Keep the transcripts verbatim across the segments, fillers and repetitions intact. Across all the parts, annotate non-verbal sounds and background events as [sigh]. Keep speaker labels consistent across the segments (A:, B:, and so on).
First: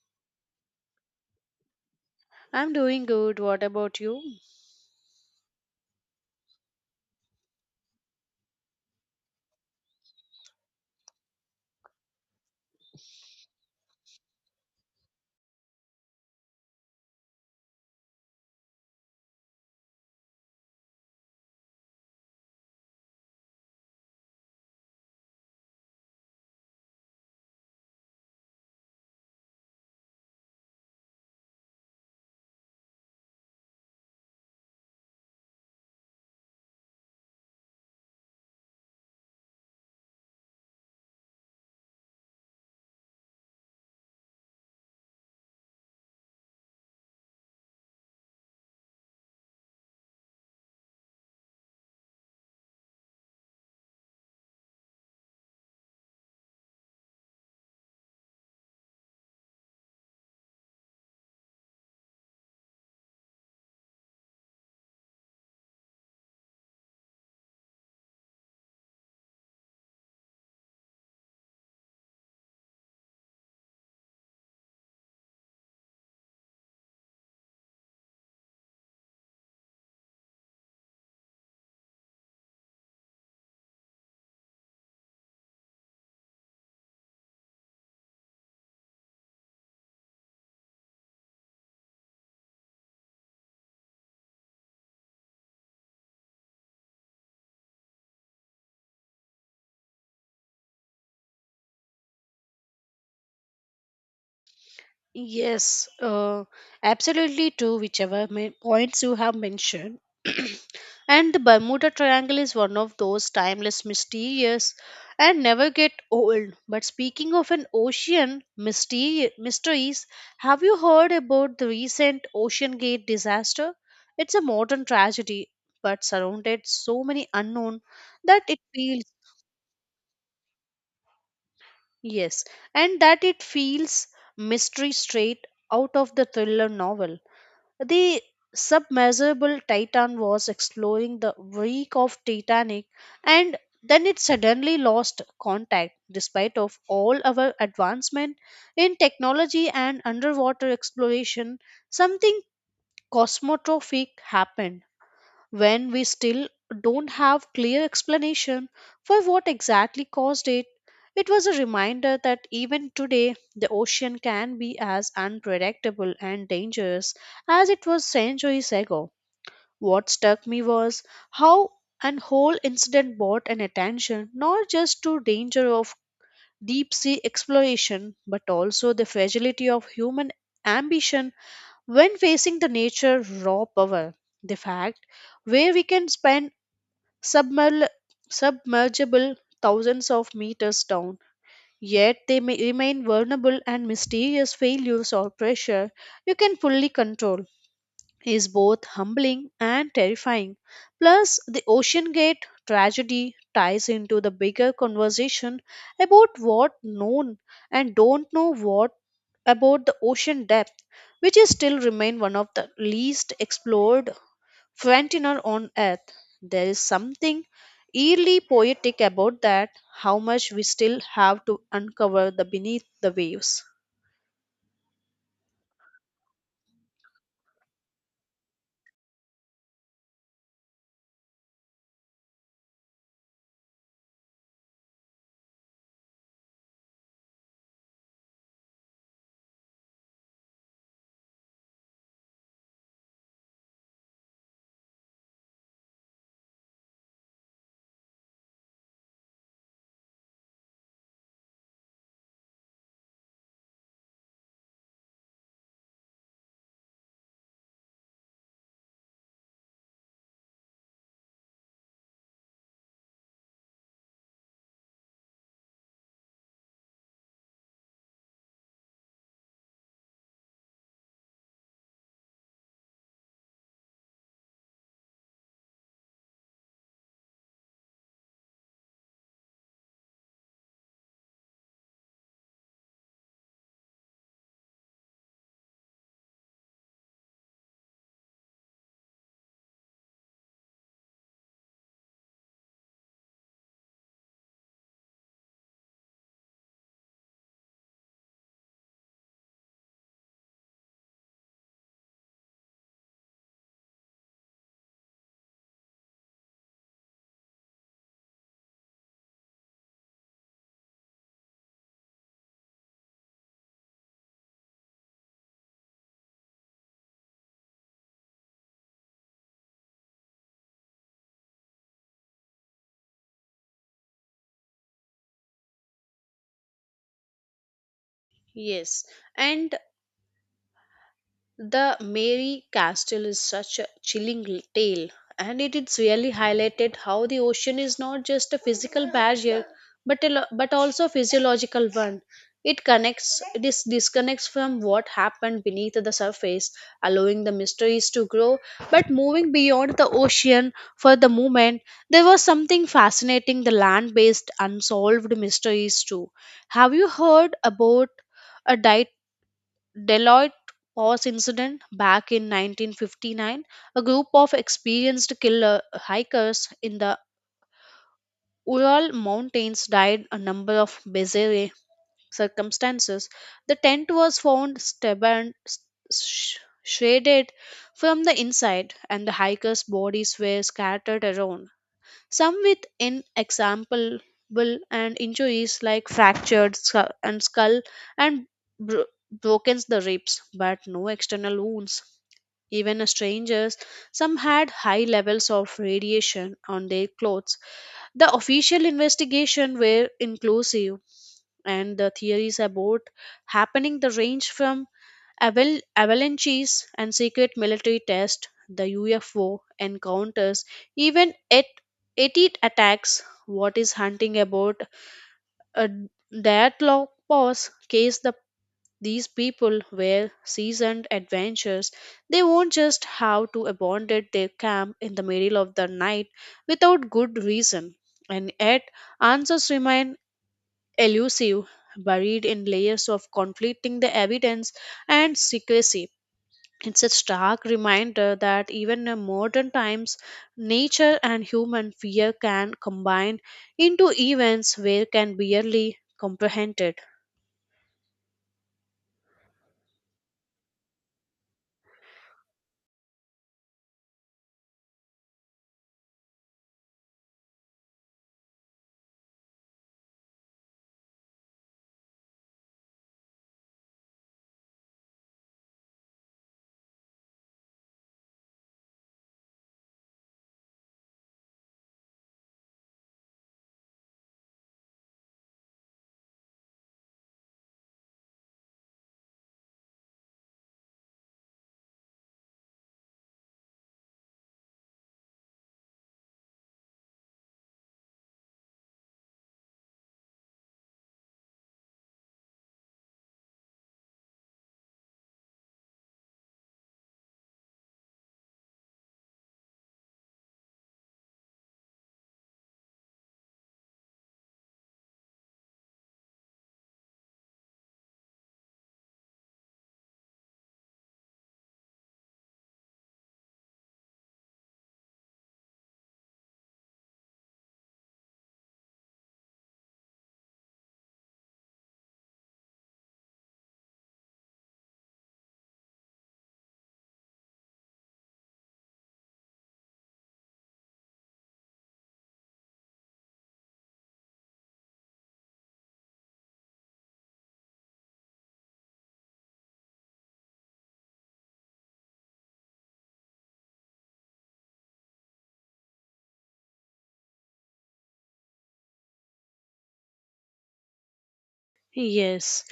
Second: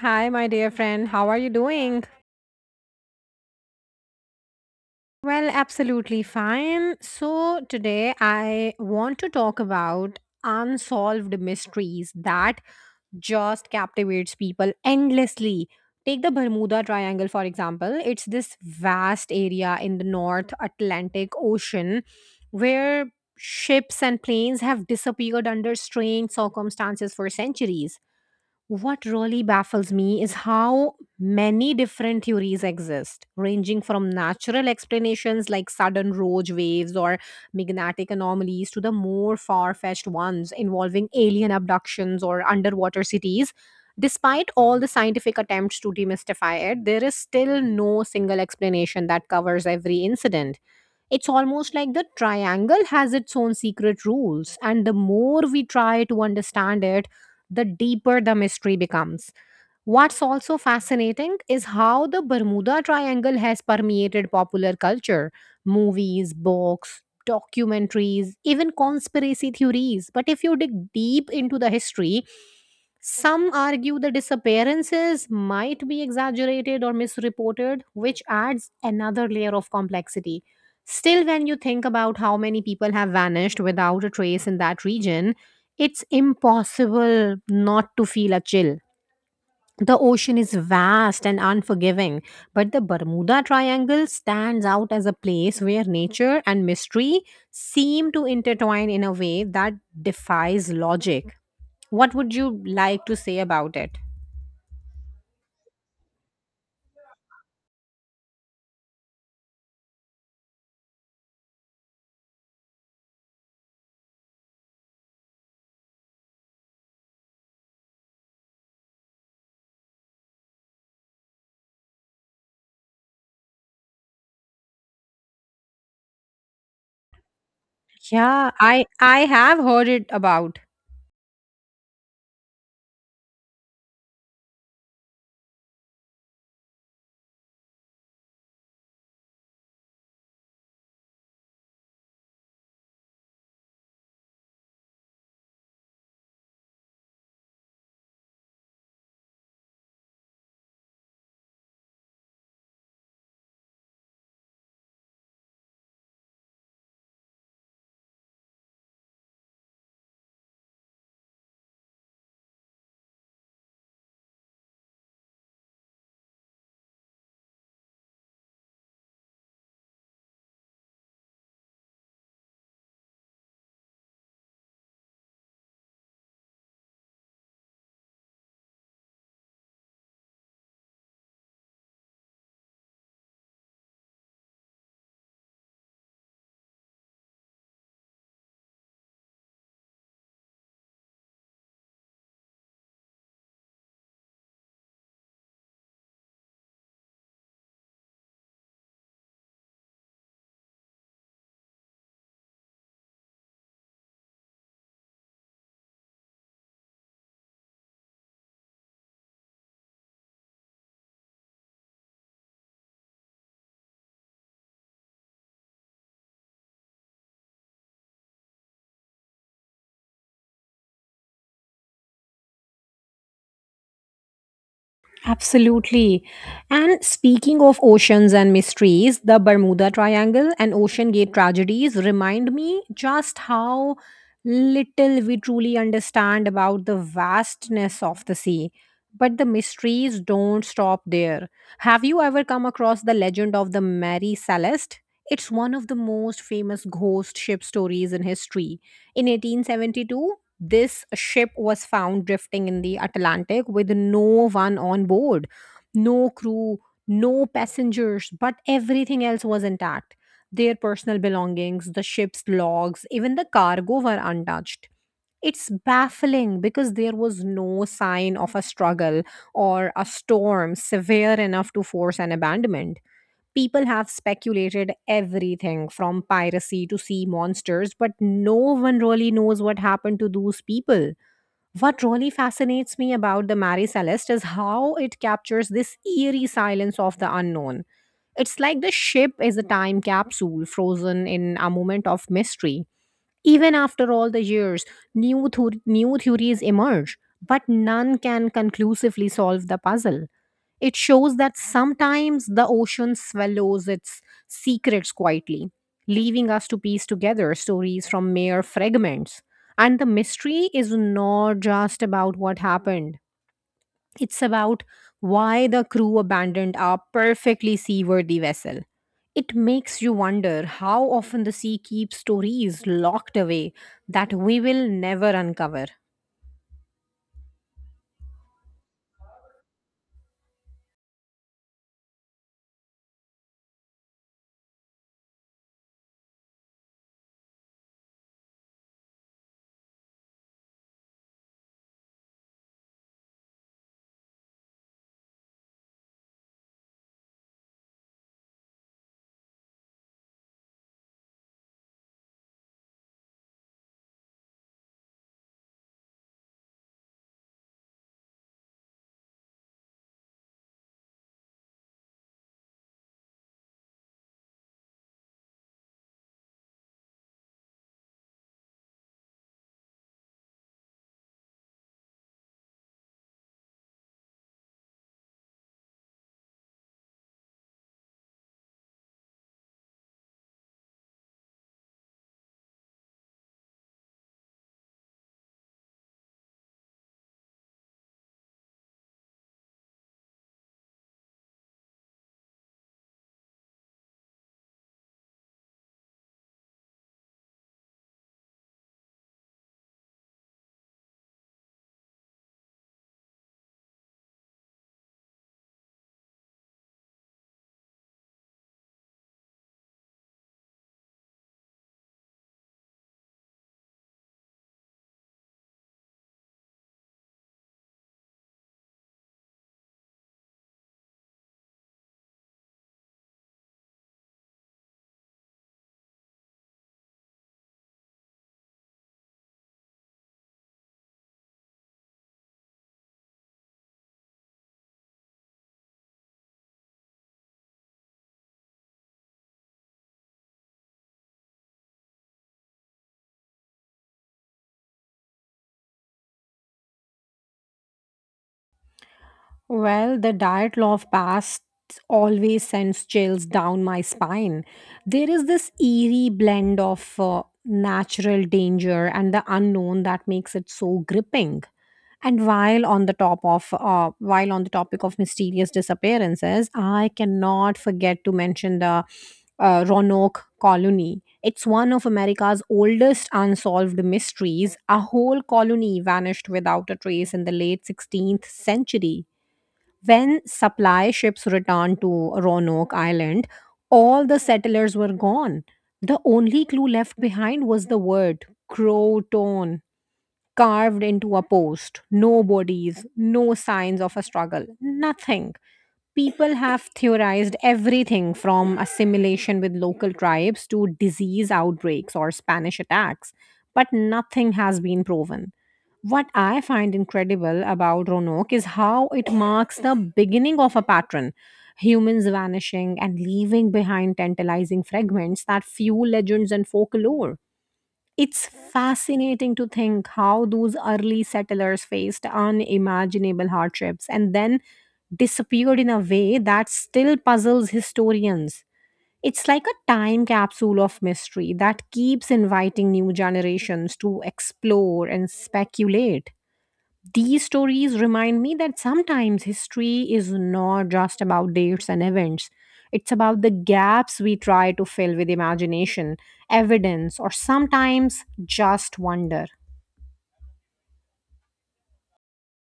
A: Hi, my dear friend. How are you doing?
B: I'm doing good. What about you?
A: Well, absolutely fine. So, today I want to talk about unsolved mysteries that just captivates people endlessly. Take the Bermuda Triangle, for example. It's this vast area in the North Atlantic Ocean where ships and planes have disappeared under strange circumstances for centuries. What really baffles me is how many different theories exist, ranging from natural explanations like sudden rogue waves or magnetic anomalies to the more far fetched ones involving alien abductions or underwater cities. Despite all the scientific attempts to demystify it, there is still no single explanation that covers every incident. It's almost like the triangle has its own secret rules, and the more we try to understand it, the deeper the mystery becomes. What's also fascinating is how the Bermuda Triangle has permeated popular culture, movies, books, documentaries, even conspiracy theories. But if you dig deep into the history, some argue the disappearances might be exaggerated or misreported, which adds another layer of complexity. Still, when you think about how many people have vanished without a trace in that region, it's impossible not to feel a chill. The ocean is vast and unforgiving, but the Bermuda Triangle stands out as a place where nature and mystery seem to intertwine in a way that defies logic. What would you like to say about it?
B: Yes, uh, Absolutely true, whichever ma- points you have mentioned. [clears throat] And the Bermuda Triangle is one of those timeless, mysterious, and never get old. But speaking of an ocean mystery, mysteries, have you heard about the recent Ocean Gate disaster? It's a modern tragedy, but surrounded so many unknown that
A: Yeah,
B: it
A: I
B: feels
A: I have heard it about.
B: Yes, and that it feels mystery straight out of the thriller novel. The submersible Titan was exploring the wreck of Titanic, and then it suddenly lost contact. Despite of all our advancement in technology and underwater exploration, something cosmotrophic happened when we still don't have clear explanation for what exactly caused it. It was a reminder that even today the ocean can be as unpredictable and dangerous as it was centuries ago. What struck me was how an whole incident brought an attention not just to danger of deep sea exploration but also the fragility of human ambition when facing the nature raw power. The fact where we can spend submerl- submergible thousands of meters down. Yet they may remain vulnerable and mysterious failures or pressure you can fully control is both humbling and terrifying. Plus, the Ocean Gate tragedy ties into the bigger conversation about what known and don't know what about the ocean depth, which is still remain one of the least explored Flantinon on Earth. There is something eerily poetic about that, how much we still have to uncover the beneath the waves.
A: Absolutely. And speaking of oceans and mysteries, the Bermuda Triangle and Ocean Gate tragedies remind me just how little we truly understand about the vastness of the sea. But the mysteries don't stop there. Have you ever come across the legend of the Mary Celeste? It's one of the most famous ghost ship stories in history. In eighteen seventy-two, this ship was found drifting in the Atlantic with no one on board, no crew, no passengers, but everything else was intact. Their personal belongings, the ship's logs, even the cargo were untouched. It's baffling because there was no sign of a struggle or a storm severe enough to force an abandonment. People have speculated everything from piracy to sea monsters, but no one really knows what happened to those people. What really fascinates me about the Mary Celeste is how it captures this eerie silence of the unknown. It's like the ship is a time capsule frozen in a moment of mystery. Even after all the years, new, thor- new theories emerge, but none can conclusively solve the puzzle. It shows that sometimes the ocean swallows its secrets quietly, leaving us to piece together stories from mere fragments. And the mystery is not just about what happened, it's about why the crew abandoned our perfectly seaworthy vessel. It makes you wonder how often the sea keeps stories locked away that we will never uncover.
B: Yes, and The Mary Castle is such a chilling l- tale, and it is really highlighted how the ocean is not just a physical barrier, but a, lo- but also a physiological one. It connects, this disconnects from what happened beneath the surface, allowing the mysteries to grow. But moving beyond the ocean for the moment, there was something fascinating: the land-based unsolved mysteries too. Have you heard about a diet? Deloitte Pass incident back in nineteen fifty-nine, a group of experienced killer hikers in the Ural Mountains died a number of bizarre circumstances. The tent was found stubborn, sh- shaded from the inside, and the hikers' bodies were scattered around, some with inexamable and injuries like fractured scu- and skull and bro- broken the ribs but no external wounds. Even as strangers, some had high levels of radiation on their clothes. The official investigation were inclusive, and the theories about happening the range from Aval- avalanches and secret military tests, the U F O encounters, even at eighty attacks. What is hunting about a Dyatlov Pass case, the these people were seasoned adventurers. They won't just have to abandon their camp in the middle of the night without good reason. And yet, answers remain elusive, buried in layers of conflicting the evidence and secrecy. It's a stark reminder that even in modern times, nature and human fear can combine into events where can barely comprehended.
A: Well, the diet law of past always sends chills down my spine. There is this eerie blend of uh, natural danger and the unknown that makes it so gripping. And while on the top of uh, While on the topic of mysterious disappearances, I cannot forget to mention the uh, Roanoke colony. It's one of America's oldest unsolved mysteries. A whole colony vanished without a trace in the late sixteenth century. When supply ships returned to Roanoke Island, all the settlers were gone. The only clue left behind was the word Croton carved into a post. No bodies, no signs of a struggle, nothing. People have theorized everything from assimilation with local tribes to disease outbreaks or Spanish attacks, but nothing has been proven. What I find incredible about Roanoke is how it marks the beginning of a pattern: humans vanishing and leaving behind tantalizing fragments that fuel legends and folklore. It's fascinating to think how those early settlers faced unimaginable hardships and then disappeared in a way that still puzzles historians. It's like a time capsule of mystery that keeps inviting new generations to explore and speculate. These stories remind me that sometimes history is not just about dates and events. It's about the gaps we try to fill with imagination, evidence, or sometimes just wonder.
B: Yes.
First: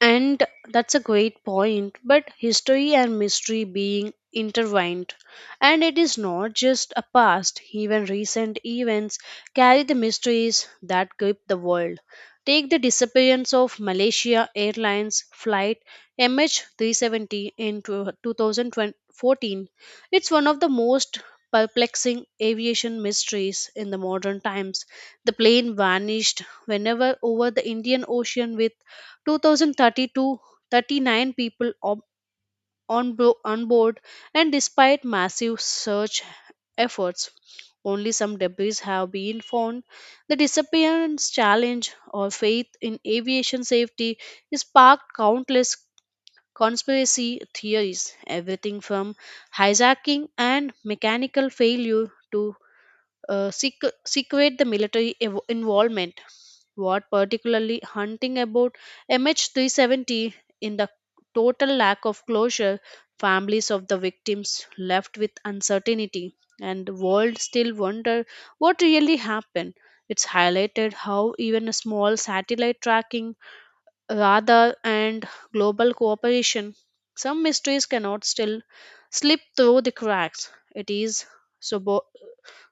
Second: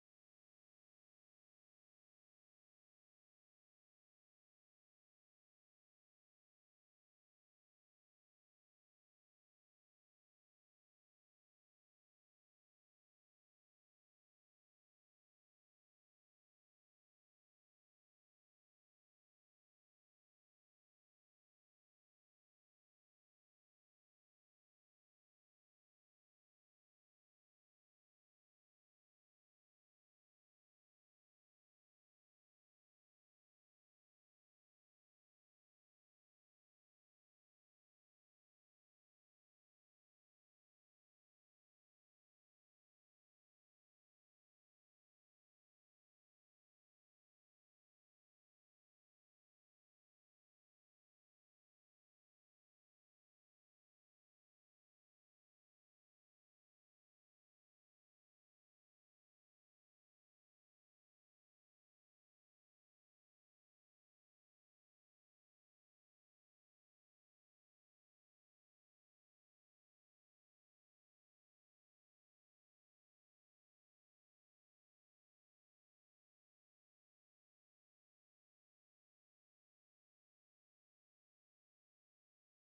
B: And that's a great point, but history and mystery being intertwined. And it is not just a past, even recent events carry the mysteries that grip the world. Take the disappearance of Malaysia Airlines flight M H three seventy in tw- twenty fourteen. It's one of the most perplexing aviation mysteries in the modern times. The plane vanished whenever over the Indian Ocean with two thousand thirty-two thirty-nine people ob- on, bo- on board, and despite massive search efforts, only some debris have been found. The disappearance challenge or faith in aviation safety is sparked countless conspiracy theories, everything from hijacking and mechanical failure to uh, sequ- sequate the military ev- involvement. What particularly hunting about M H three seventy in the total lack of closure, families of the victims left with uncertainty, and the world still wonder what really happened. It's highlighted how even a small satellite tracking radar and global cooperation, some mysteries cannot still slip through the cracks. It is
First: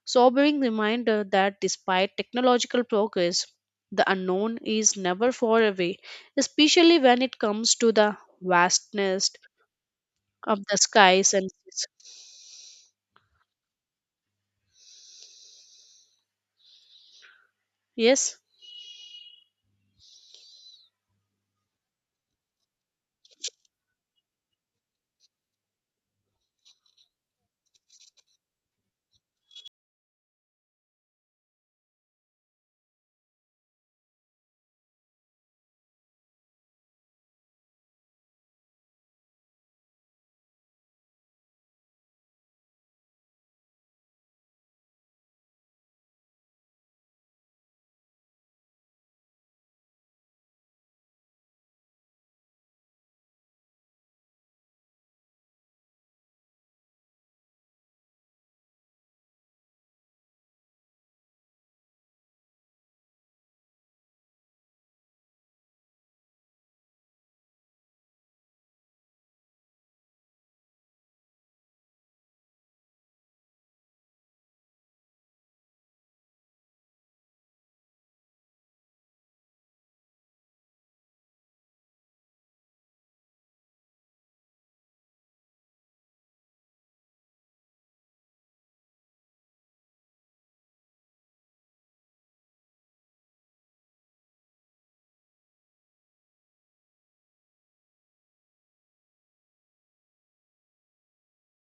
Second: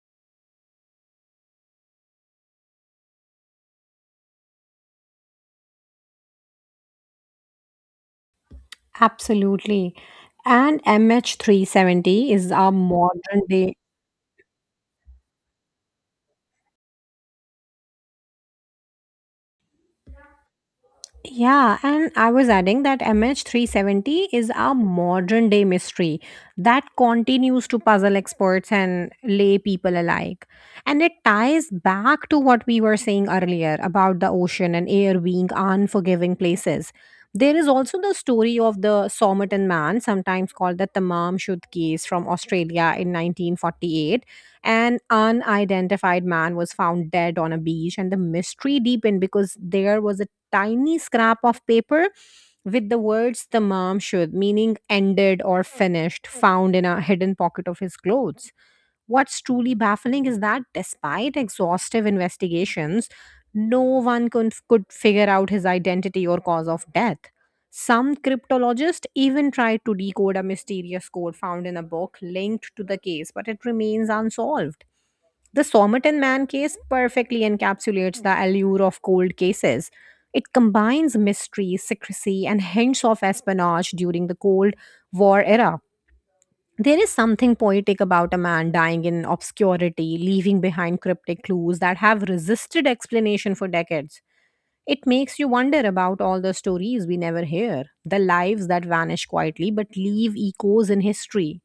B: sobering reminder that despite technological progress, the unknown is never far away, especially when it comes to the vastness
A: Absolutely.
B: of the
A: And
B: skies
A: MH370
B: and
A: is our modern day
B: yes.
A: Yeah, and I was adding that M H three seventy is a modern day mystery that continues to puzzle experts and lay people alike. And it ties back to what we were saying earlier about the ocean and air being unforgiving places. There is also the story of the Somerton man, sometimes called the Tamam Shud case from Australia in nineteen forty-eight. An unidentified man was found dead on a beach, and the mystery deepened because there was tiny scrap of paper with the words the mom should, meaning ended or finished, found in a hidden pocket of his clothes. What's truly baffling is that despite exhaustive investigations, no one could, could figure out his identity or cause of death. Some cryptologists even tried to decode a mysterious code found in a book linked to the case, but it remains unsolved. The Somerton Man case perfectly encapsulates the allure of cold cases. It combines mystery, secrecy, and hints of espionage during the Cold War era. There is something poetic about a man dying in obscurity, leaving behind cryptic clues that have resisted explanation for decades. It makes you wonder about all the stories we never hear, the lives that vanish quietly but leave echoes in history.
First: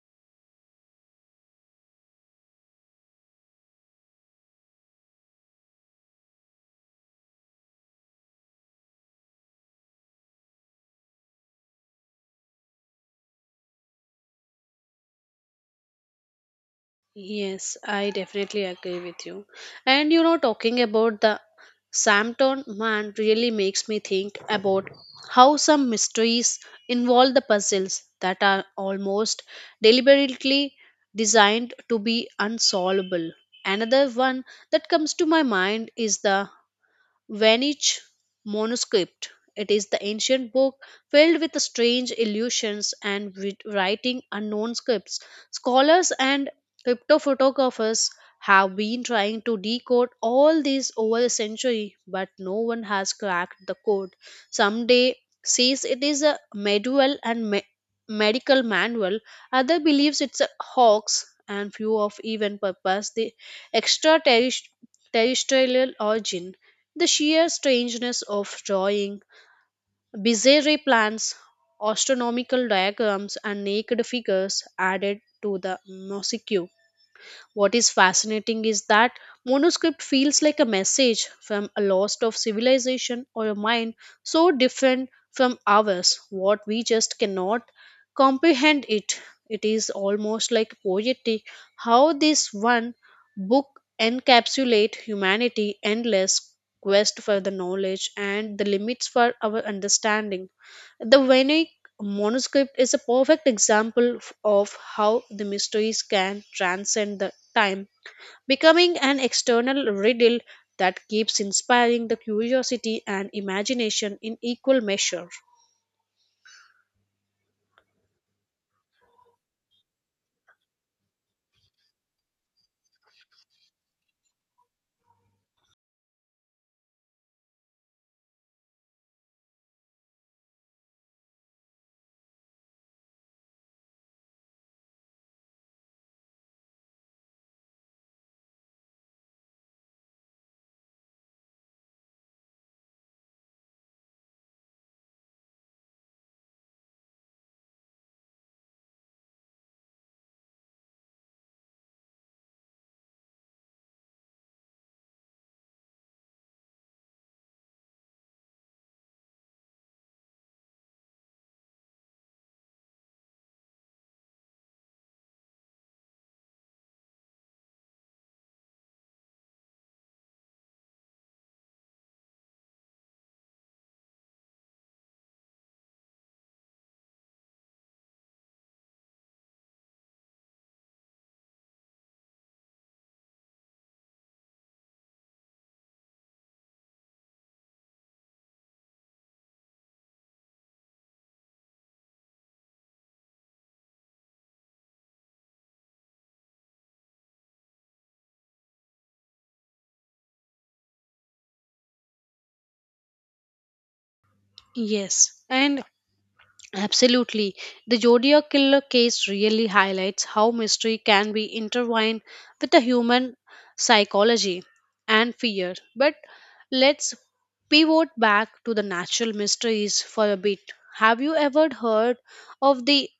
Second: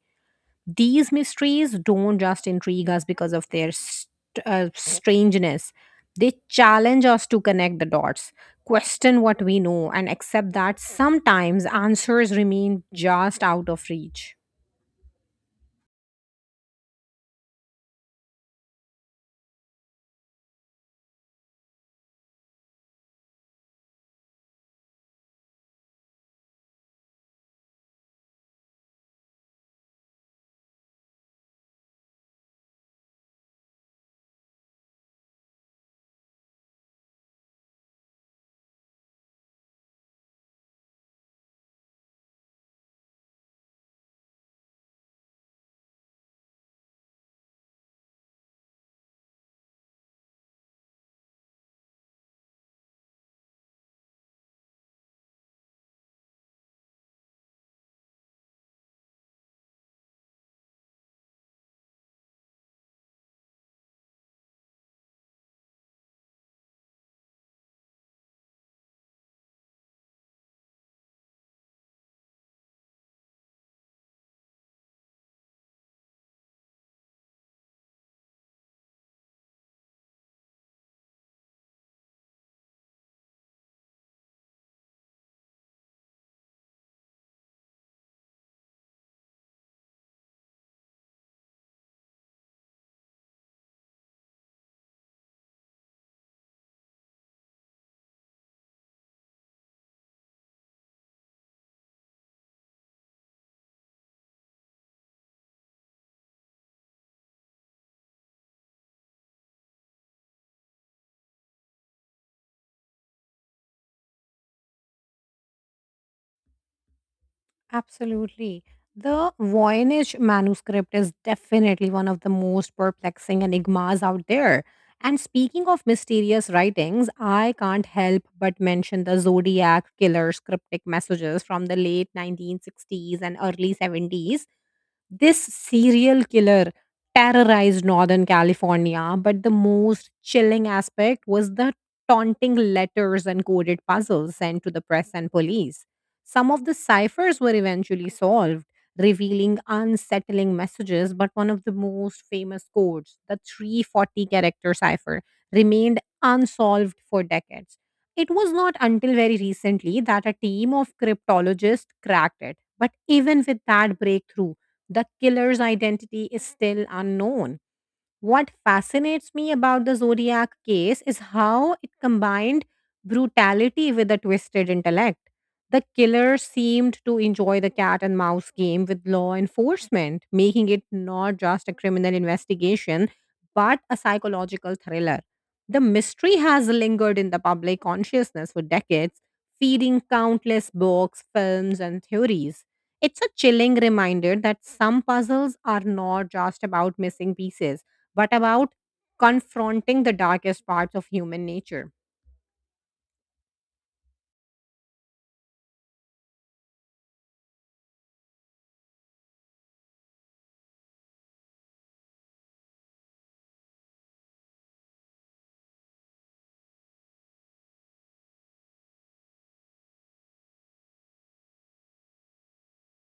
A: These mysteries don't just intrigue us because of their st- uh, strangeness, they challenge us to connect the dots, question what we know, and accept that sometimes answers remain just out of reach.
B: Yes, I definitely agree with you. And you know, talking about the Samton man really makes me think about how some mysteries involve the puzzles that are almost deliberately designed to be unsolvable. Another one that comes to my mind is the Vanich manuscript. It is the ancient book filled with strange illusions and with writing unknown scripts. Scholars and cryptophotographers have been trying to decode all these over a century, but no one has cracked the code. Someday says it is a medieval and me- medical manual, other believes it's a hoax, and few of even purpose the extraterrestri- terrestrial origin. The sheer strangeness of drawing bizarre plans, astronomical diagrams, and naked figures added to the mosaic. What is fascinating is that manuscript feels like a message from a lost of civilization or a mind so different from ours, what we just cannot comprehend it. It is almost like poetic how this one book encapsulate humanity endless quest for the knowledge and the limits for our understanding. The Vedic Monoscript is a perfect example f- of how the mysteries can transcend the time, becoming an external riddle that keeps inspiring the curiosity and imagination in equal measure.
A: Absolutely. The Voynich manuscript is definitely one of the most perplexing enigmas out there. And speaking of mysterious writings, I can't help but mention the Zodiac killer's cryptic messages from the late nineteen sixties and early seventies. This serial killer terrorized Northern California, but the most chilling aspect was the taunting letters and coded puzzles sent to the press and police. Some of the ciphers were eventually solved, revealing unsettling messages, but one of the most famous codes, the three forty character cipher, remained unsolved for decades. It was not until very recently that a team of cryptologists cracked it. But even with that breakthrough, the killer's identity is still unknown. What fascinates me about the Zodiac case is how it combined brutality with a twisted intellect. The killer seemed to enjoy the cat and mouse game with law enforcement, making it not just a criminal investigation, but a psychological thriller. The mystery has lingered in the public consciousness for decades, feeding countless books, films, and theories. It's a chilling reminder that some puzzles are not just about missing pieces but about confronting the darkest parts of human nature.
B: Yes, and absolutely. The Zodiac Killer case really highlights how mystery can be intertwined with the human psychology and fear. But let's pivot back to the natural mysteries for a bit. Have you ever heard of the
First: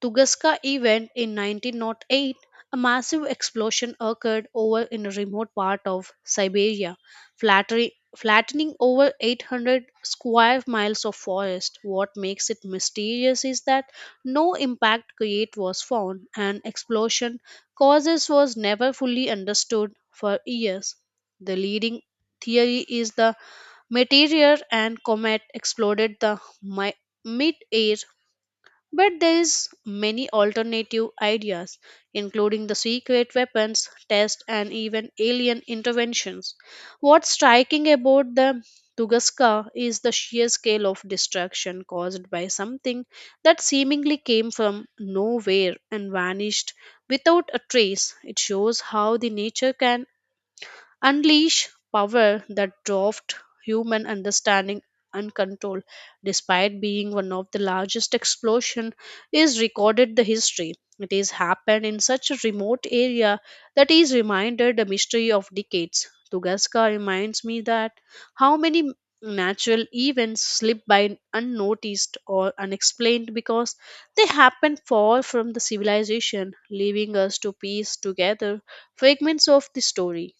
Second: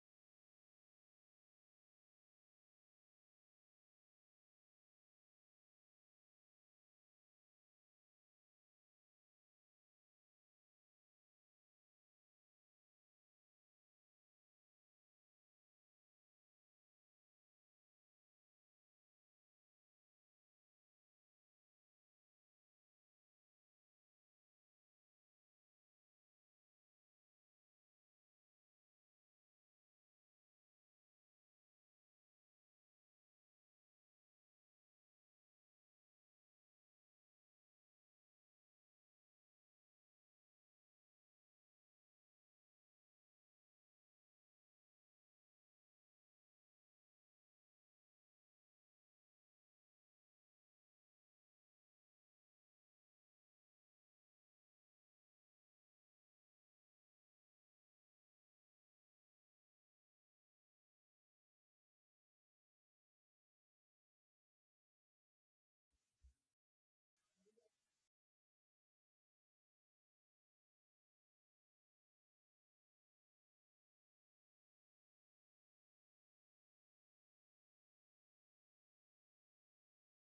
B: Tunguska event in nineteen oh eight, a massive explosion occurred over in a remote part of Siberia, flattering, flattening over eight hundred square miles of forest. What makes it mysterious is that no impact crater was found, and explosion causes was never fully understood for years. The leading theory is the meteor and comet exploded the mi- mid-air, but there is many alternative ideas, including the secret weapons test and even alien interventions. What's striking about the Tunguska is the sheer scale of destruction caused by something that seemingly came from nowhere and vanished without a trace. It shows how the nature can unleash power that dwarfed human understanding and control. Despite being one of the largest explosion is recorded the history, it is happened in such a remote area that is reminded a mystery of decades. Tugaska reminds me that how many natural events slip by unnoticed or unexplained because they happen far from the civilization, leaving us to piece together fragments of the story.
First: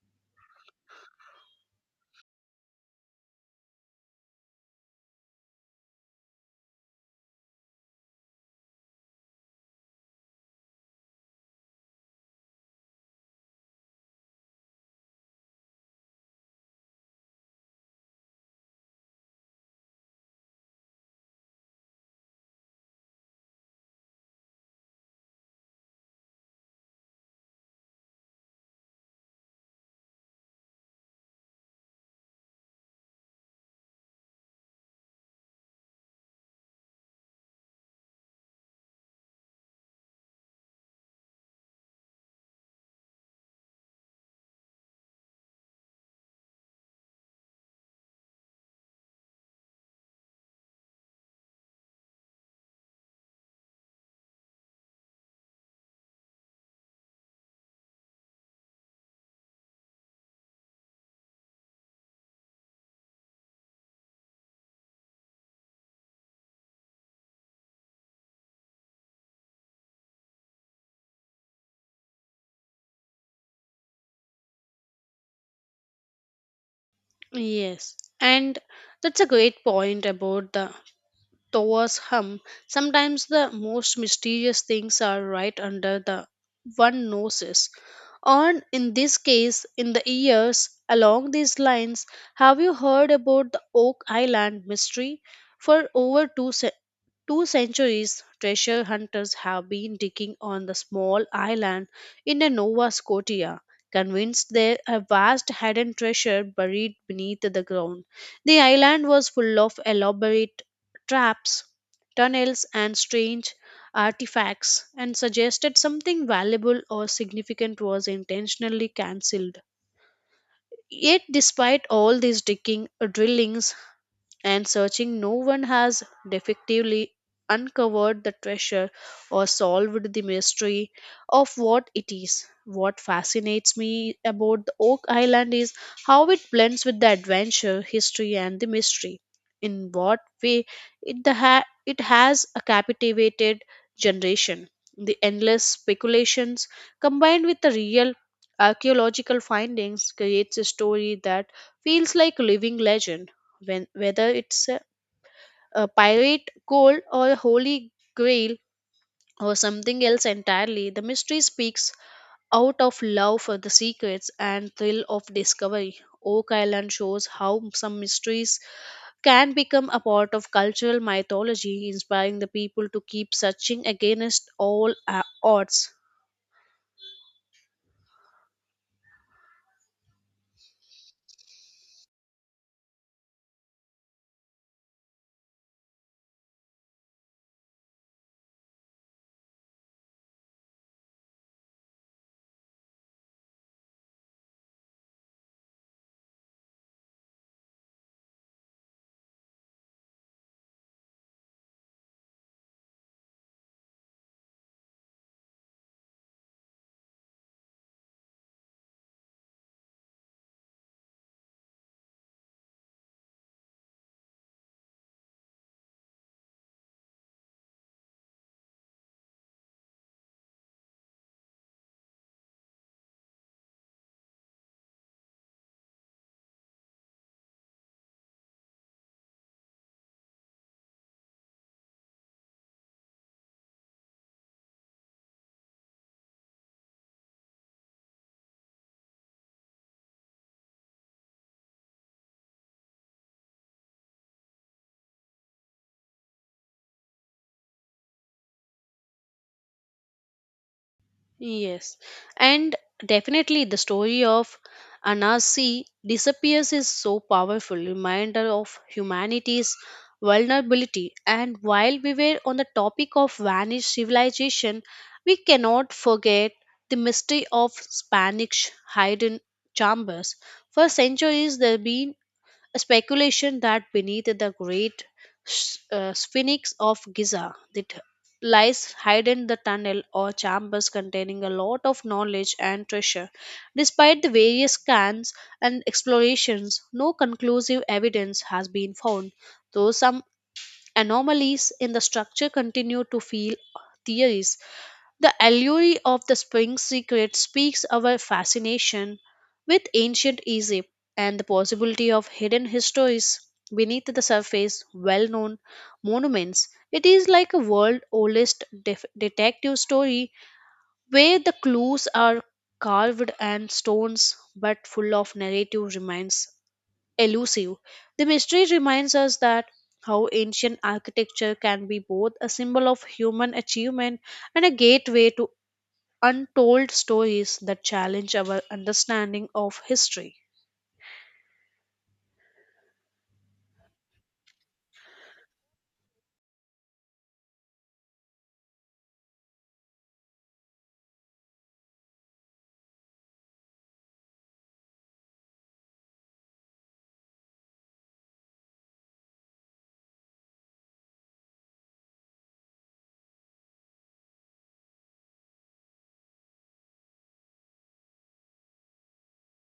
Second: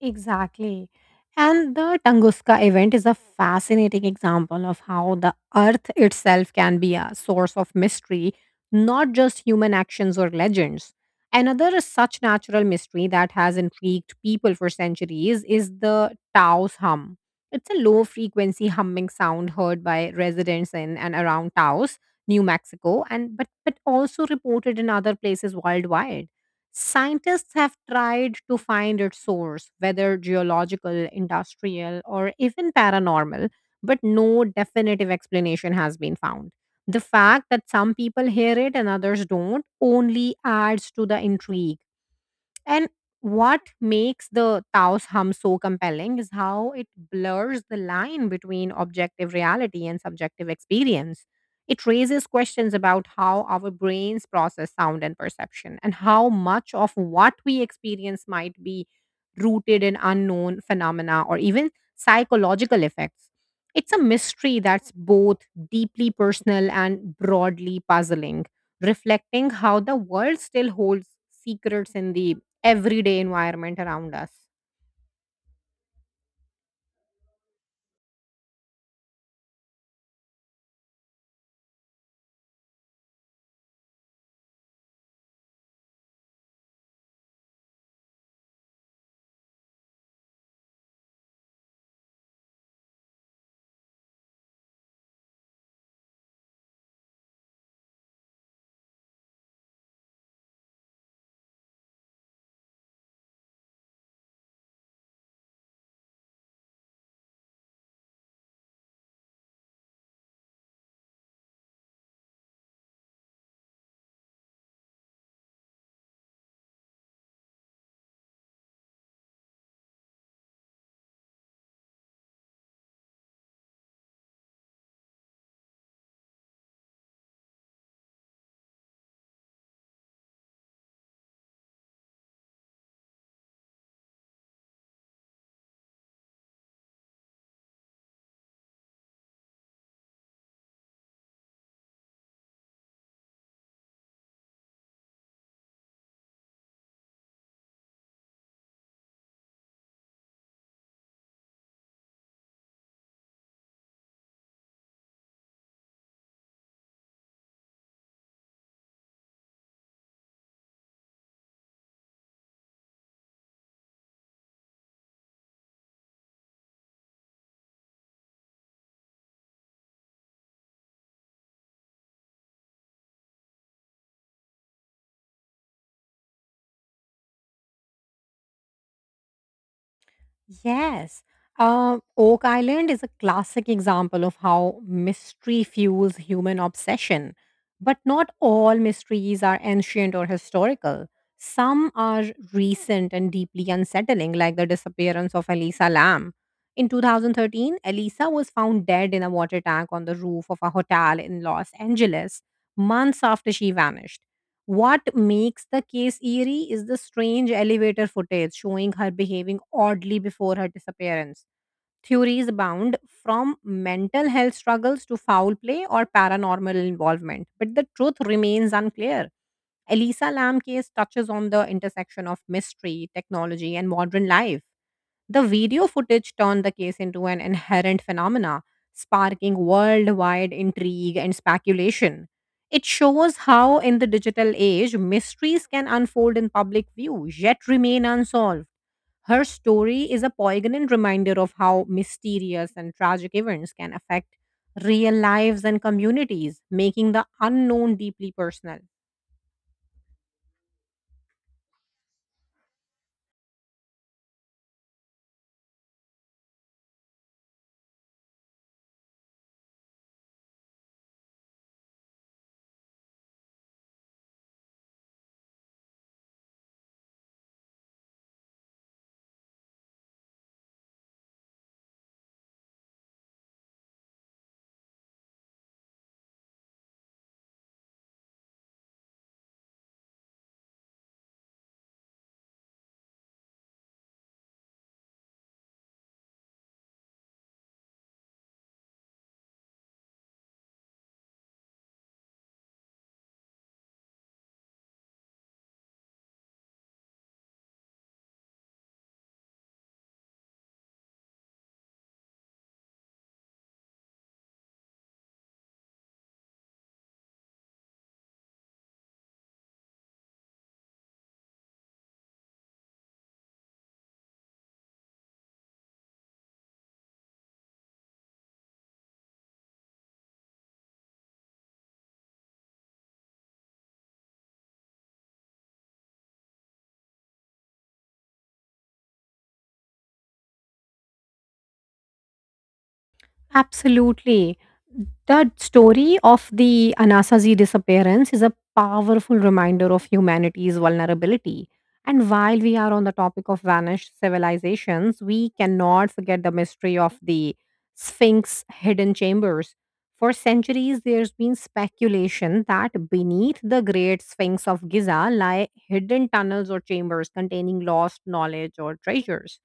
A: Exactly. And the Tunguska event is a fascinating example of how the earth itself can be a source of mystery, not just human actions or legends. Another such natural mystery that has intrigued people for centuries is the Taos hum. It's a low frequency humming sound heard by residents in and around Taos, New Mexico, and but, but also reported in other places worldwide. Scientists have tried to find its source, whether geological, industrial, or even paranormal, but no definitive explanation has been found. The fact that some people hear it and others don't only adds to the intrigue. And what makes the Taos hum so compelling is how it blurs the line between objective reality and subjective experience. It raises questions about how our brains process sound and perception, and how much of what we experience might be rooted in unknown phenomena or even psychological effects. It's a mystery that's both deeply personal and broadly puzzling, reflecting how the world still holds secrets in the everyday environment around us.
B: Yes, and that's a great point about the Tower's hum. Sometimes the most mysterious things are right under the one noses. Or in this case, in the years along these lines, have you heard about the Oak Island mystery? For over two centuries, two centuries, treasure hunters have been digging on the small island in the Nova Scotia, convinced there a vast hidden treasure buried beneath the ground. The island was full of elaborate traps, tunnels, and strange artifacts, and suggested something valuable or significant was intentionally cancelled. Yet, despite all these digging, drillings, and searching, no one has definitively uncovered the treasure or solved the mystery of what it is. What fascinates me about the oak island is how it blends with the adventure history and the mystery in what way it, the ha- it has a captivated generation. The endless speculations combined with the real archaeological findings creates a story that feels like a living legend, when whether it's a, a pirate gold or a holy grail or something else entirely, the mystery speaks out of love for the secrets and thrill of discovery. Oak island shows how some mysteries can become a part of cultural mythology, inspiring the people to keep searching against all uh, odds.
A: Yes. Uh, Oak Island is a classic example of how mystery fuels human obsession. But not all mysteries are ancient or historical. Some are recent and deeply unsettling, like the disappearance of Elisa Lam. In twenty thirteen, Elisa was found dead in a water tank on the roof of a hotel in Los Angeles months after she vanished. What makes the case eerie is the strange elevator footage showing her behaving oddly before her disappearance. Theories abound from mental health struggles to foul play or paranormal involvement, but the truth remains unclear. Elisa Lam case touches on the intersection of mystery, technology, and modern life. The video footage turned the case into an inherent phenomena, sparking worldwide intrigue and speculation. It shows how, in the digital age, mysteries can unfold in public view yet remain unsolved. Her story is a poignant reminder of how mysterious and tragic events can affect real lives and communities, making the unknown deeply personal.
B: Yes, and definitely the story of Anasi disappears is so powerful reminder of humanity's vulnerability. And while we were on the topic of vanished civilization, we cannot forget the mystery of Spanish hidden chambers. For centuries, there have been speculation that beneath the great s- uh, sphinx of Giza that lies hidden the tunnel or chambers containing a lot of knowledge and treasure. Despite the various scans and explorations, no conclusive evidence has been found, though some anomalies in the structure continue to fuel theories. The allure of the Sphinx secret speaks our fascination with ancient Egypt and the possibility of hidden histories beneath the surface, well known monuments. It is like a world oldest def- detective story where the clues are carved and stones, but full of narrative remains elusive. The mystery reminds us that how ancient architecture can be both a symbol of human achievement and a gateway to untold stories that challenge our understanding of history.
A: Absolutely. The story of the Anasazi disappearance is a powerful reminder of humanity's vulnerability. And while we are on the topic of vanished civilizations, we cannot forget the mystery of the Sphinx hidden chambers. For centuries, there's been speculation that beneath the great Sphinx of Giza lie hidden tunnels or chambers containing lost knowledge or treasures.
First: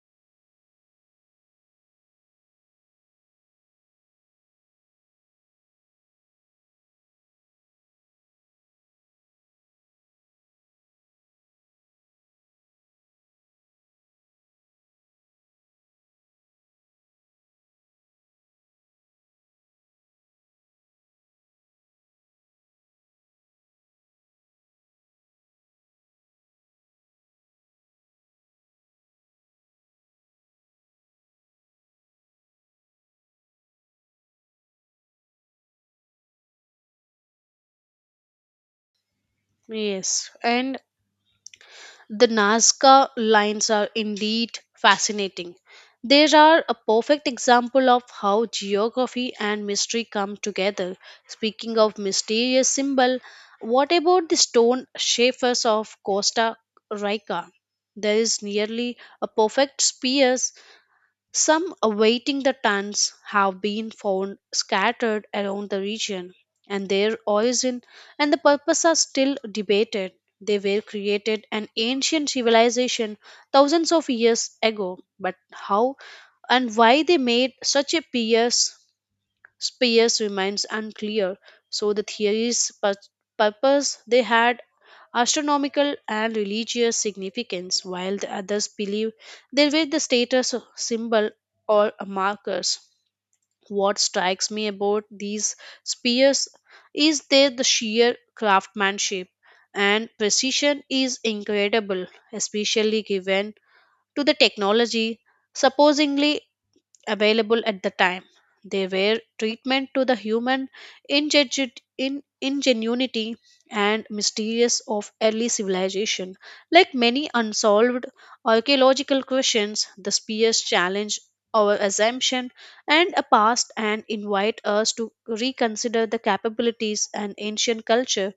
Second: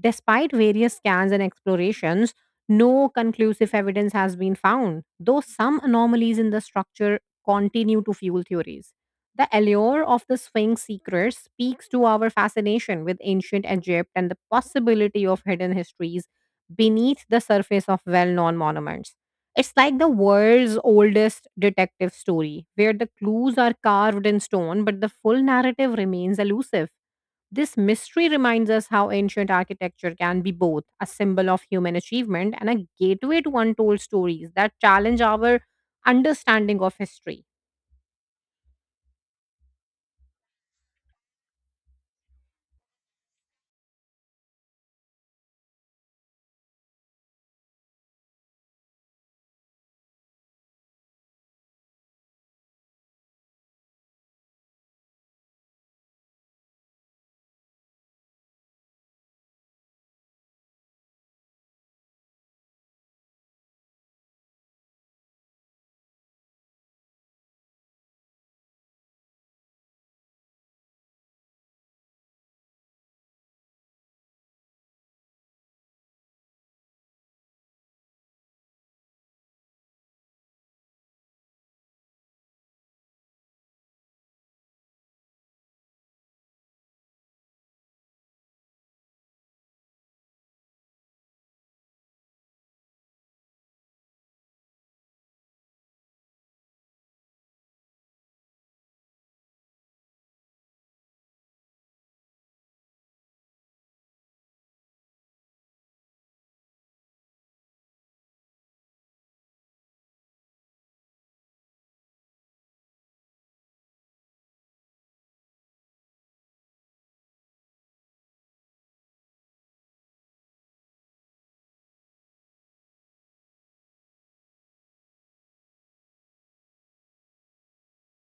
A: Despite various scans and explorations, no conclusive evidence has been found, though some anomalies in the structure continue to fuel theories. The allure of the Sphinx secrets speaks to our fascination with ancient Egypt and the possibility of hidden histories beneath the surface of well known monuments. It's like the world's oldest detective story, where the clues are carved in stone, but the full narrative remains elusive. This mystery reminds us how ancient architecture can be both a symbol of human achievement and a gateway to untold stories that challenge our understanding of history.
B: Yes, and the Nazca lines are indeed fascinating. They are a perfect example of how geography and mystery come together. Speaking of mysterious symbol, what about the stone shapers of Costa Rica? There is nearly a perfect spears. Some awaiting the tons have been found scattered around the region, and their origin and the purpose are still debated. They were created an ancient civilization thousands of years ago, but how and why they made such a pierce Spears remains unclear, so the theory's pur- purpose they had astronomical and religious significance, while the others believe they were the status symbol or markers. What strikes me about these spears is their the sheer craftsmanship and precision is incredible, especially given to the technology supposedly available at the time. They were treatment to the human ingenu- in- ingenuity and mysterious of early civilization. Like many unsolved archaeological questions, the spears challenge our assumption and a past and invite us to reconsider the capabilities and ancient culture.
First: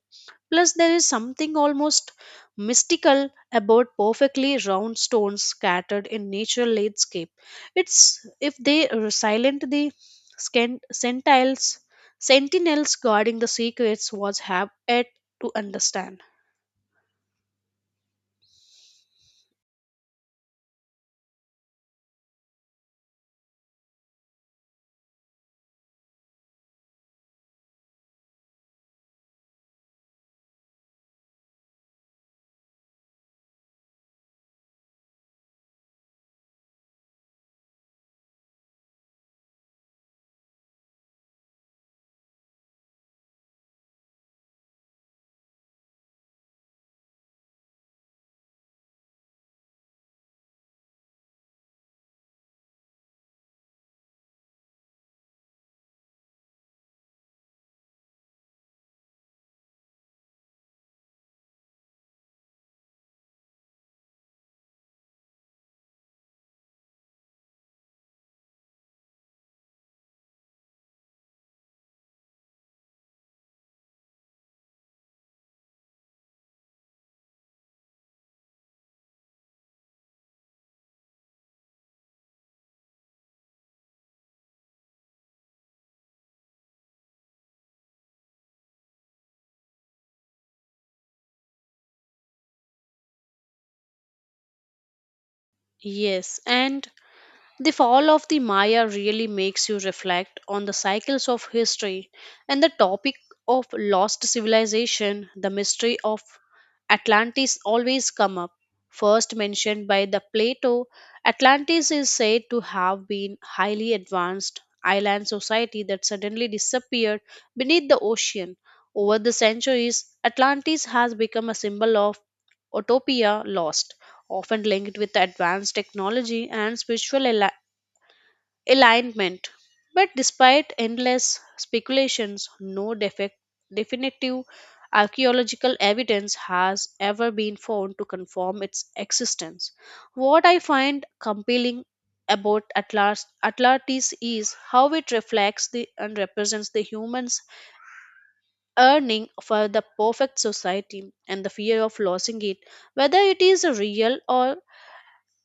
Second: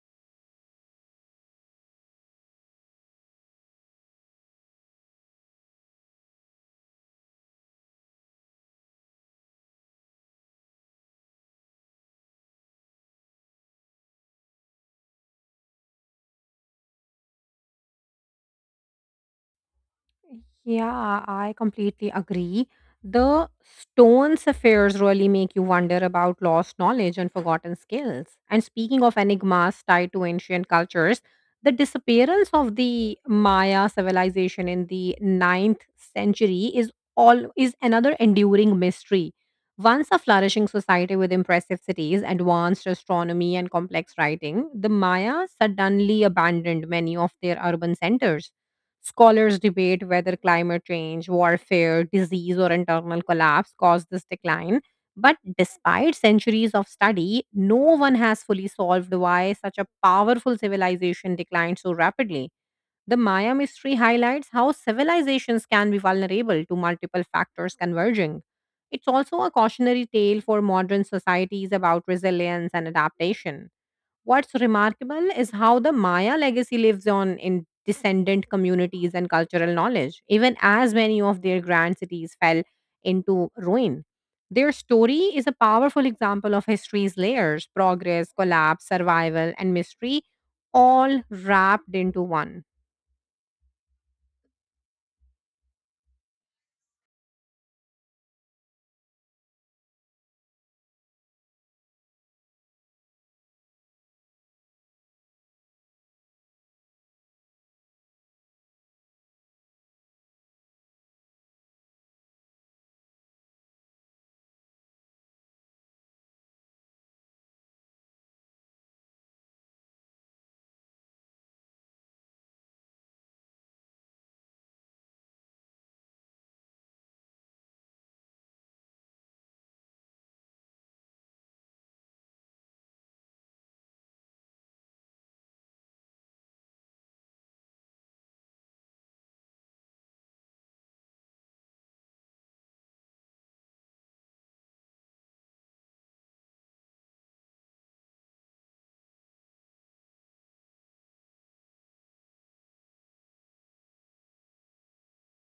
B: Plus, there is something almost mystical about perfectly round stones scattered in natural landscape. It's if they are silent the scan- sentinels, sentinels guarding the secrets was have yet to understand.
A: Yeah, I completely agree. The stones' affairs really make you wonder about lost knowledge and forgotten skills. And speaking of enigmas tied to ancient cultures, the disappearance of the Maya civilization in the ninth century is all is another enduring mystery. Once a flourishing society with impressive cities, advanced astronomy, and complex writing, the Maya suddenly abandoned many of their urban centers. Scholars debate whether climate change, warfare, disease, or internal collapse caused this decline. But despite centuries of study, no one has fully solved why such a powerful civilization declined so rapidly. The Maya mystery highlights how civilizations can be vulnerable to multiple factors converging. It's also a cautionary tale for modern societies about resilience and adaptation. What's remarkable is how the Maya legacy lives on in descendant communities and cultural knowledge, even as many of their grand cities fell into ruin. Their story is a powerful example of history's layers: progress, collapse, survival, and mystery, all wrapped into one.
B: Yes, and the fall of the Maya really makes you reflect on the cycles of history, and the topic of lost civilization, the mystery of Atlantis always come up. First mentioned by the Plato, Atlantis is said to have been highly advanced island society that suddenly disappeared beneath the ocean. Over the centuries, Atlantis has become a symbol of utopia lost, often linked with advanced technology and spiritual alignment. But despite endless speculations, no defect, definitive archaeological evidence has ever been found to confirm its existence. What I find compelling about Atlas, Atlantis is how it reflects the and represents the humans yearning for the perfect society and the fear of losing it, whether it is a real or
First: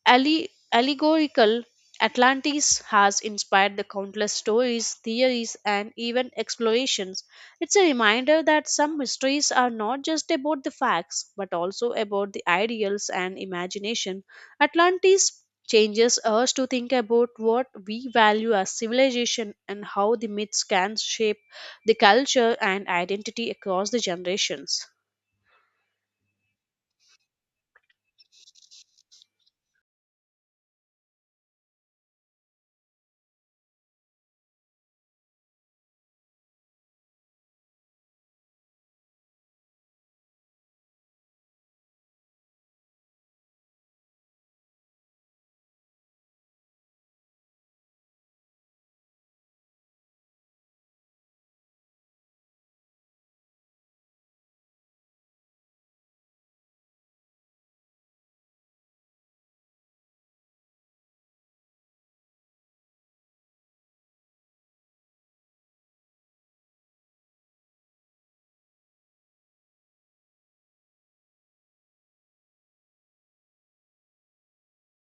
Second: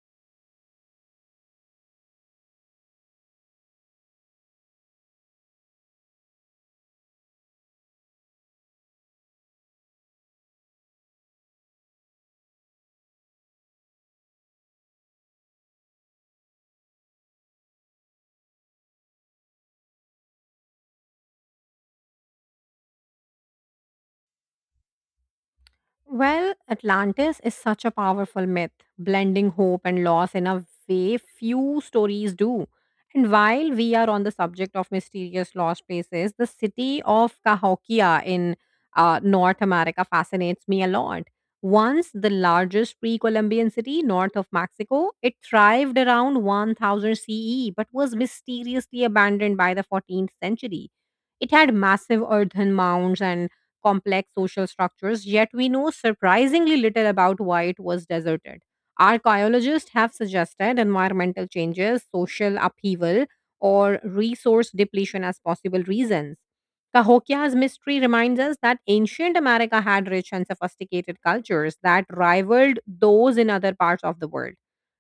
B: Alle- allegorical. Atlantis has inspired the countless stories, theories, and even explorations. It's a reminder that some mysteries are not just about the facts, but also about the ideals and imagination. Atlantis changes us to think about what we value as civilization and how the myths can shape the culture and identity across the generations.
A: Well, Atlantis is such a powerful myth, blending hope and loss in a way few stories do. And while we are on the subject of mysterious lost places, the city of Cahokia in uh, North America fascinates me a lot. Once the largest pre Columbian city north of Mexico, it thrived around one thousand C E but was mysteriously abandoned by the fourteenth century. It had massive earthen mounds and complex social structures, yet we know surprisingly little about why it was deserted. Archaeologists have suggested environmental changes, social upheaval, or resource depletion as possible reasons. Cahokia's mystery reminds us that ancient America had rich and sophisticated cultures that rivaled those in other parts of the world.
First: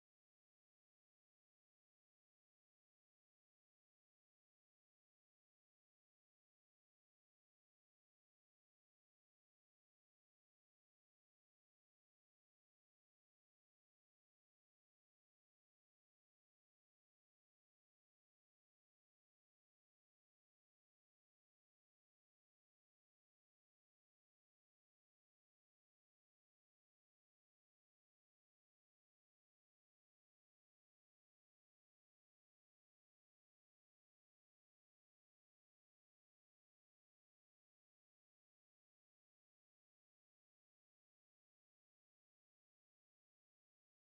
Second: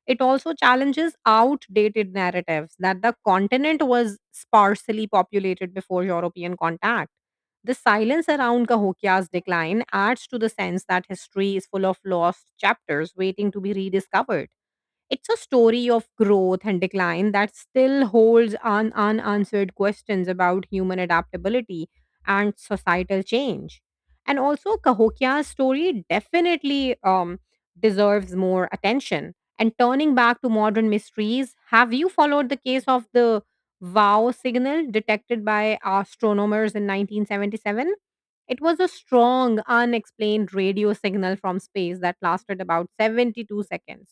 A: It also challenges outdated narratives that the continent was sparsely populated before European contact. The silence around Cahokia's decline adds to the sense that history is full of lost chapters waiting to be rediscovered. It's a story of growth and decline that still holds un- unanswered questions about human adaptability and societal change. And also, Cahokia's story definitely um, deserves more attention. And turning back to modern mysteries, have you followed the case of the Wow signal detected by astronomers in nineteen seventy-seven? It was a strong, unexplained radio signal from space that lasted about seventy-two seconds.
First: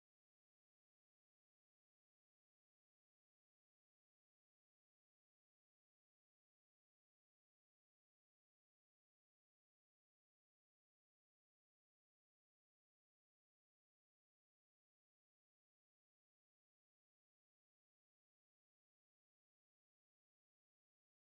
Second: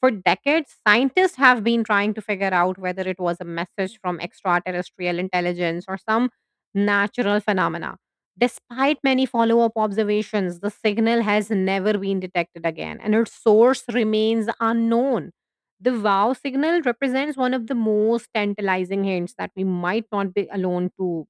A: For decades, scientists have been trying to figure out whether it was a message from extraterrestrial intelligence or some natural phenomena. Despite many follow up observations, the signal has never been detected again, and its source remains unknown. The Wow signal represents one of the most tantalizing hints that we might not be alone to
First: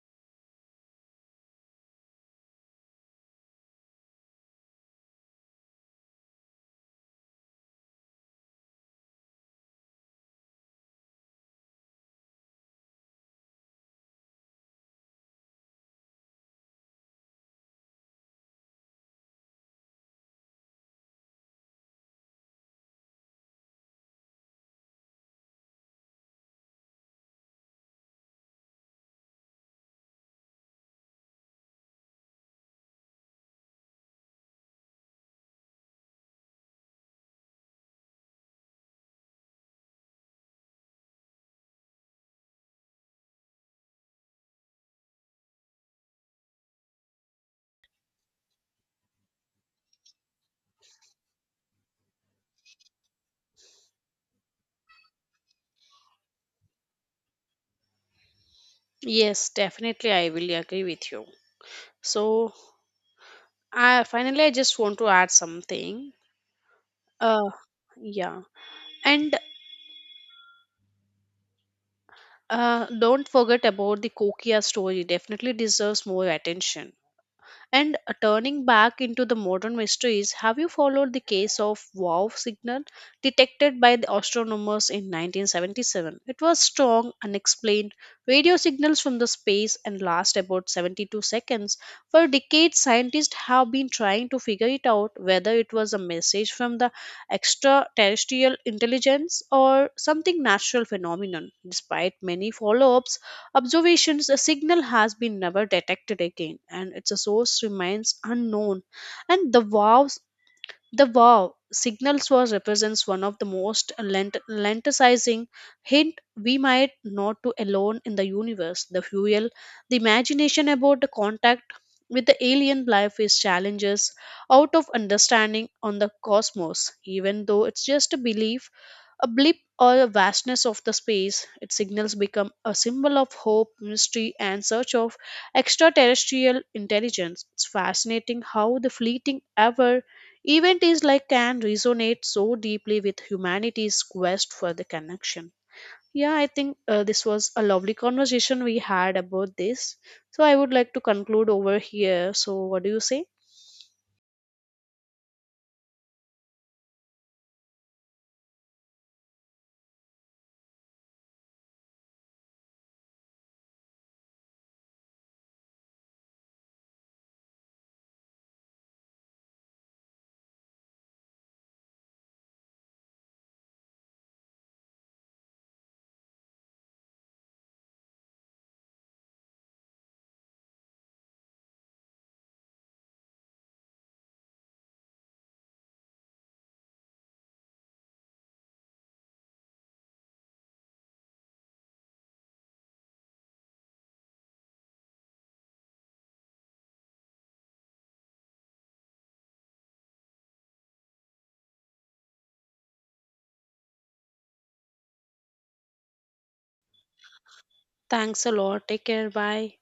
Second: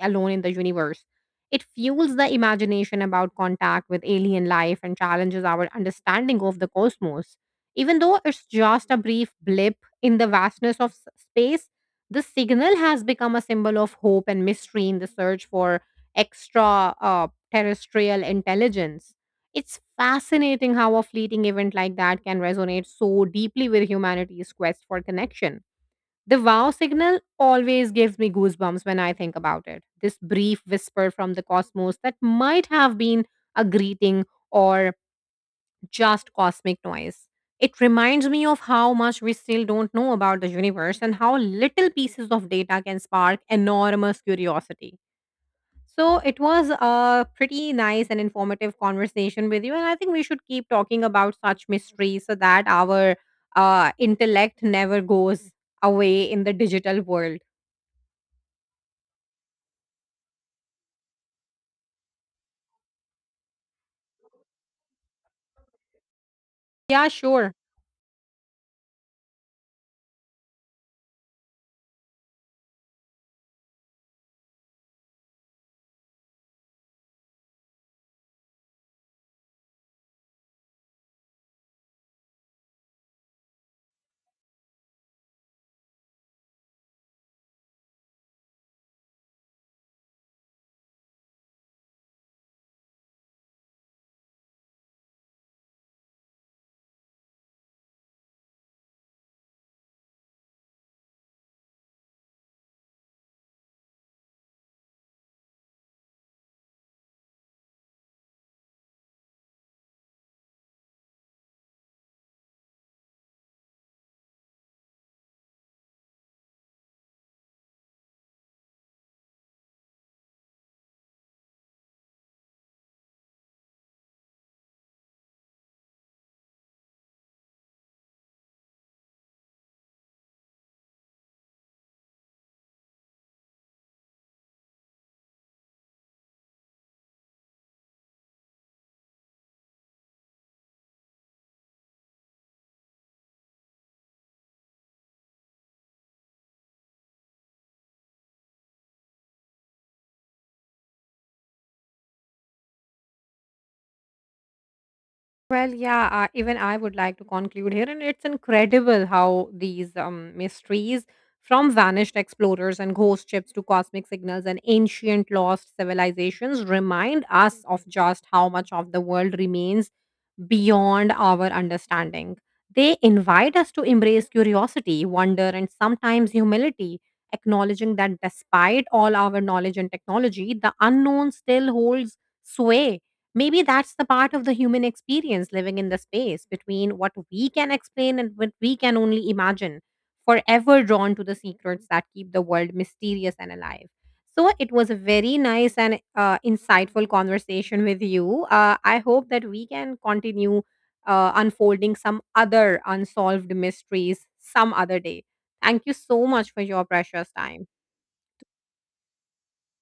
A: alone in the universe. It fuels the imagination about contact with alien life and challenges our understanding of the cosmos, even though it's just a brief blip in the vastness of s- space. The signal has become a symbol of hope and mystery in the search for extra uh, terrestrial intelligence. It's fascinating how a fleeting event like that can resonate so deeply with humanity's quest for connection. The Wow signal always gives me goosebumps when I think about it. This brief whisper from the cosmos that might have been a greeting or just cosmic noise. It reminds me of how much we still don't know about the universe and how little pieces of data can spark enormous curiosity. So, it was a pretty nice and informative conversation with you, and I think we should keep talking about such mysteries so that our uh, intellect never goes away in the digital world.
B: Yes, definitely, I will agree with you. So, I finally I just want to add something.
A: Yeah,
B: Uh
A: sure.
B: yeah. And uh don't forget about the Kokia story. Definitely deserves more attention. And uh, turning back into the modern mysteries, have you followed the case of WOW signal detected by the astronomers in nineteen seventy-seven? It was strong, unexplained radio signals from the space and last about seventy-two seconds. For decades, scientists have been trying to figure it out whether it was a message from the extraterrestrial intelligence or something natural phenomenon. Despite many follow ups, observations, a signal has been never detected again, and its source remains unknown. And the wow the wow signals was represents one of the most lent- lenticizing hint we might not to alone in the universe. The fuel, the imagination about the contact with the alien life is challenges out of understanding on the cosmos. Even though it's just a belief, a blip or a vastness of the space, its signals become a symbol of hope, mystery, and search of extraterrestrial intelligence. It's fascinating how the fleeting ever Event is like can resonate so deeply with humanity's quest for the connection. Yeah, I think uh, this was a lovely conversation we had about this. So I would like to conclude over here. So what do you say?
A: Well, yeah, uh, even I would like to conclude here, and it's incredible how these um, mysteries from vanished explorers and ghost ships to cosmic signals and ancient lost civilizations remind us of just how much of the world remains beyond our understanding. They invite us to embrace curiosity, wonder, and sometimes humility, acknowledging that despite all our knowledge and technology, the unknown still holds sway. Maybe that's the part of the human experience, living in the space between what we can explain and what we can only imagine, forever drawn to the secrets that keep the world mysterious and alive. So it was a very nice and uh, insightful conversation with you. Uh, I hope that we can continue uh, unfolding some other unsolved mysteries some other day. Thank you so much for your precious time.
B: Thanks a lot. Take care. Bye.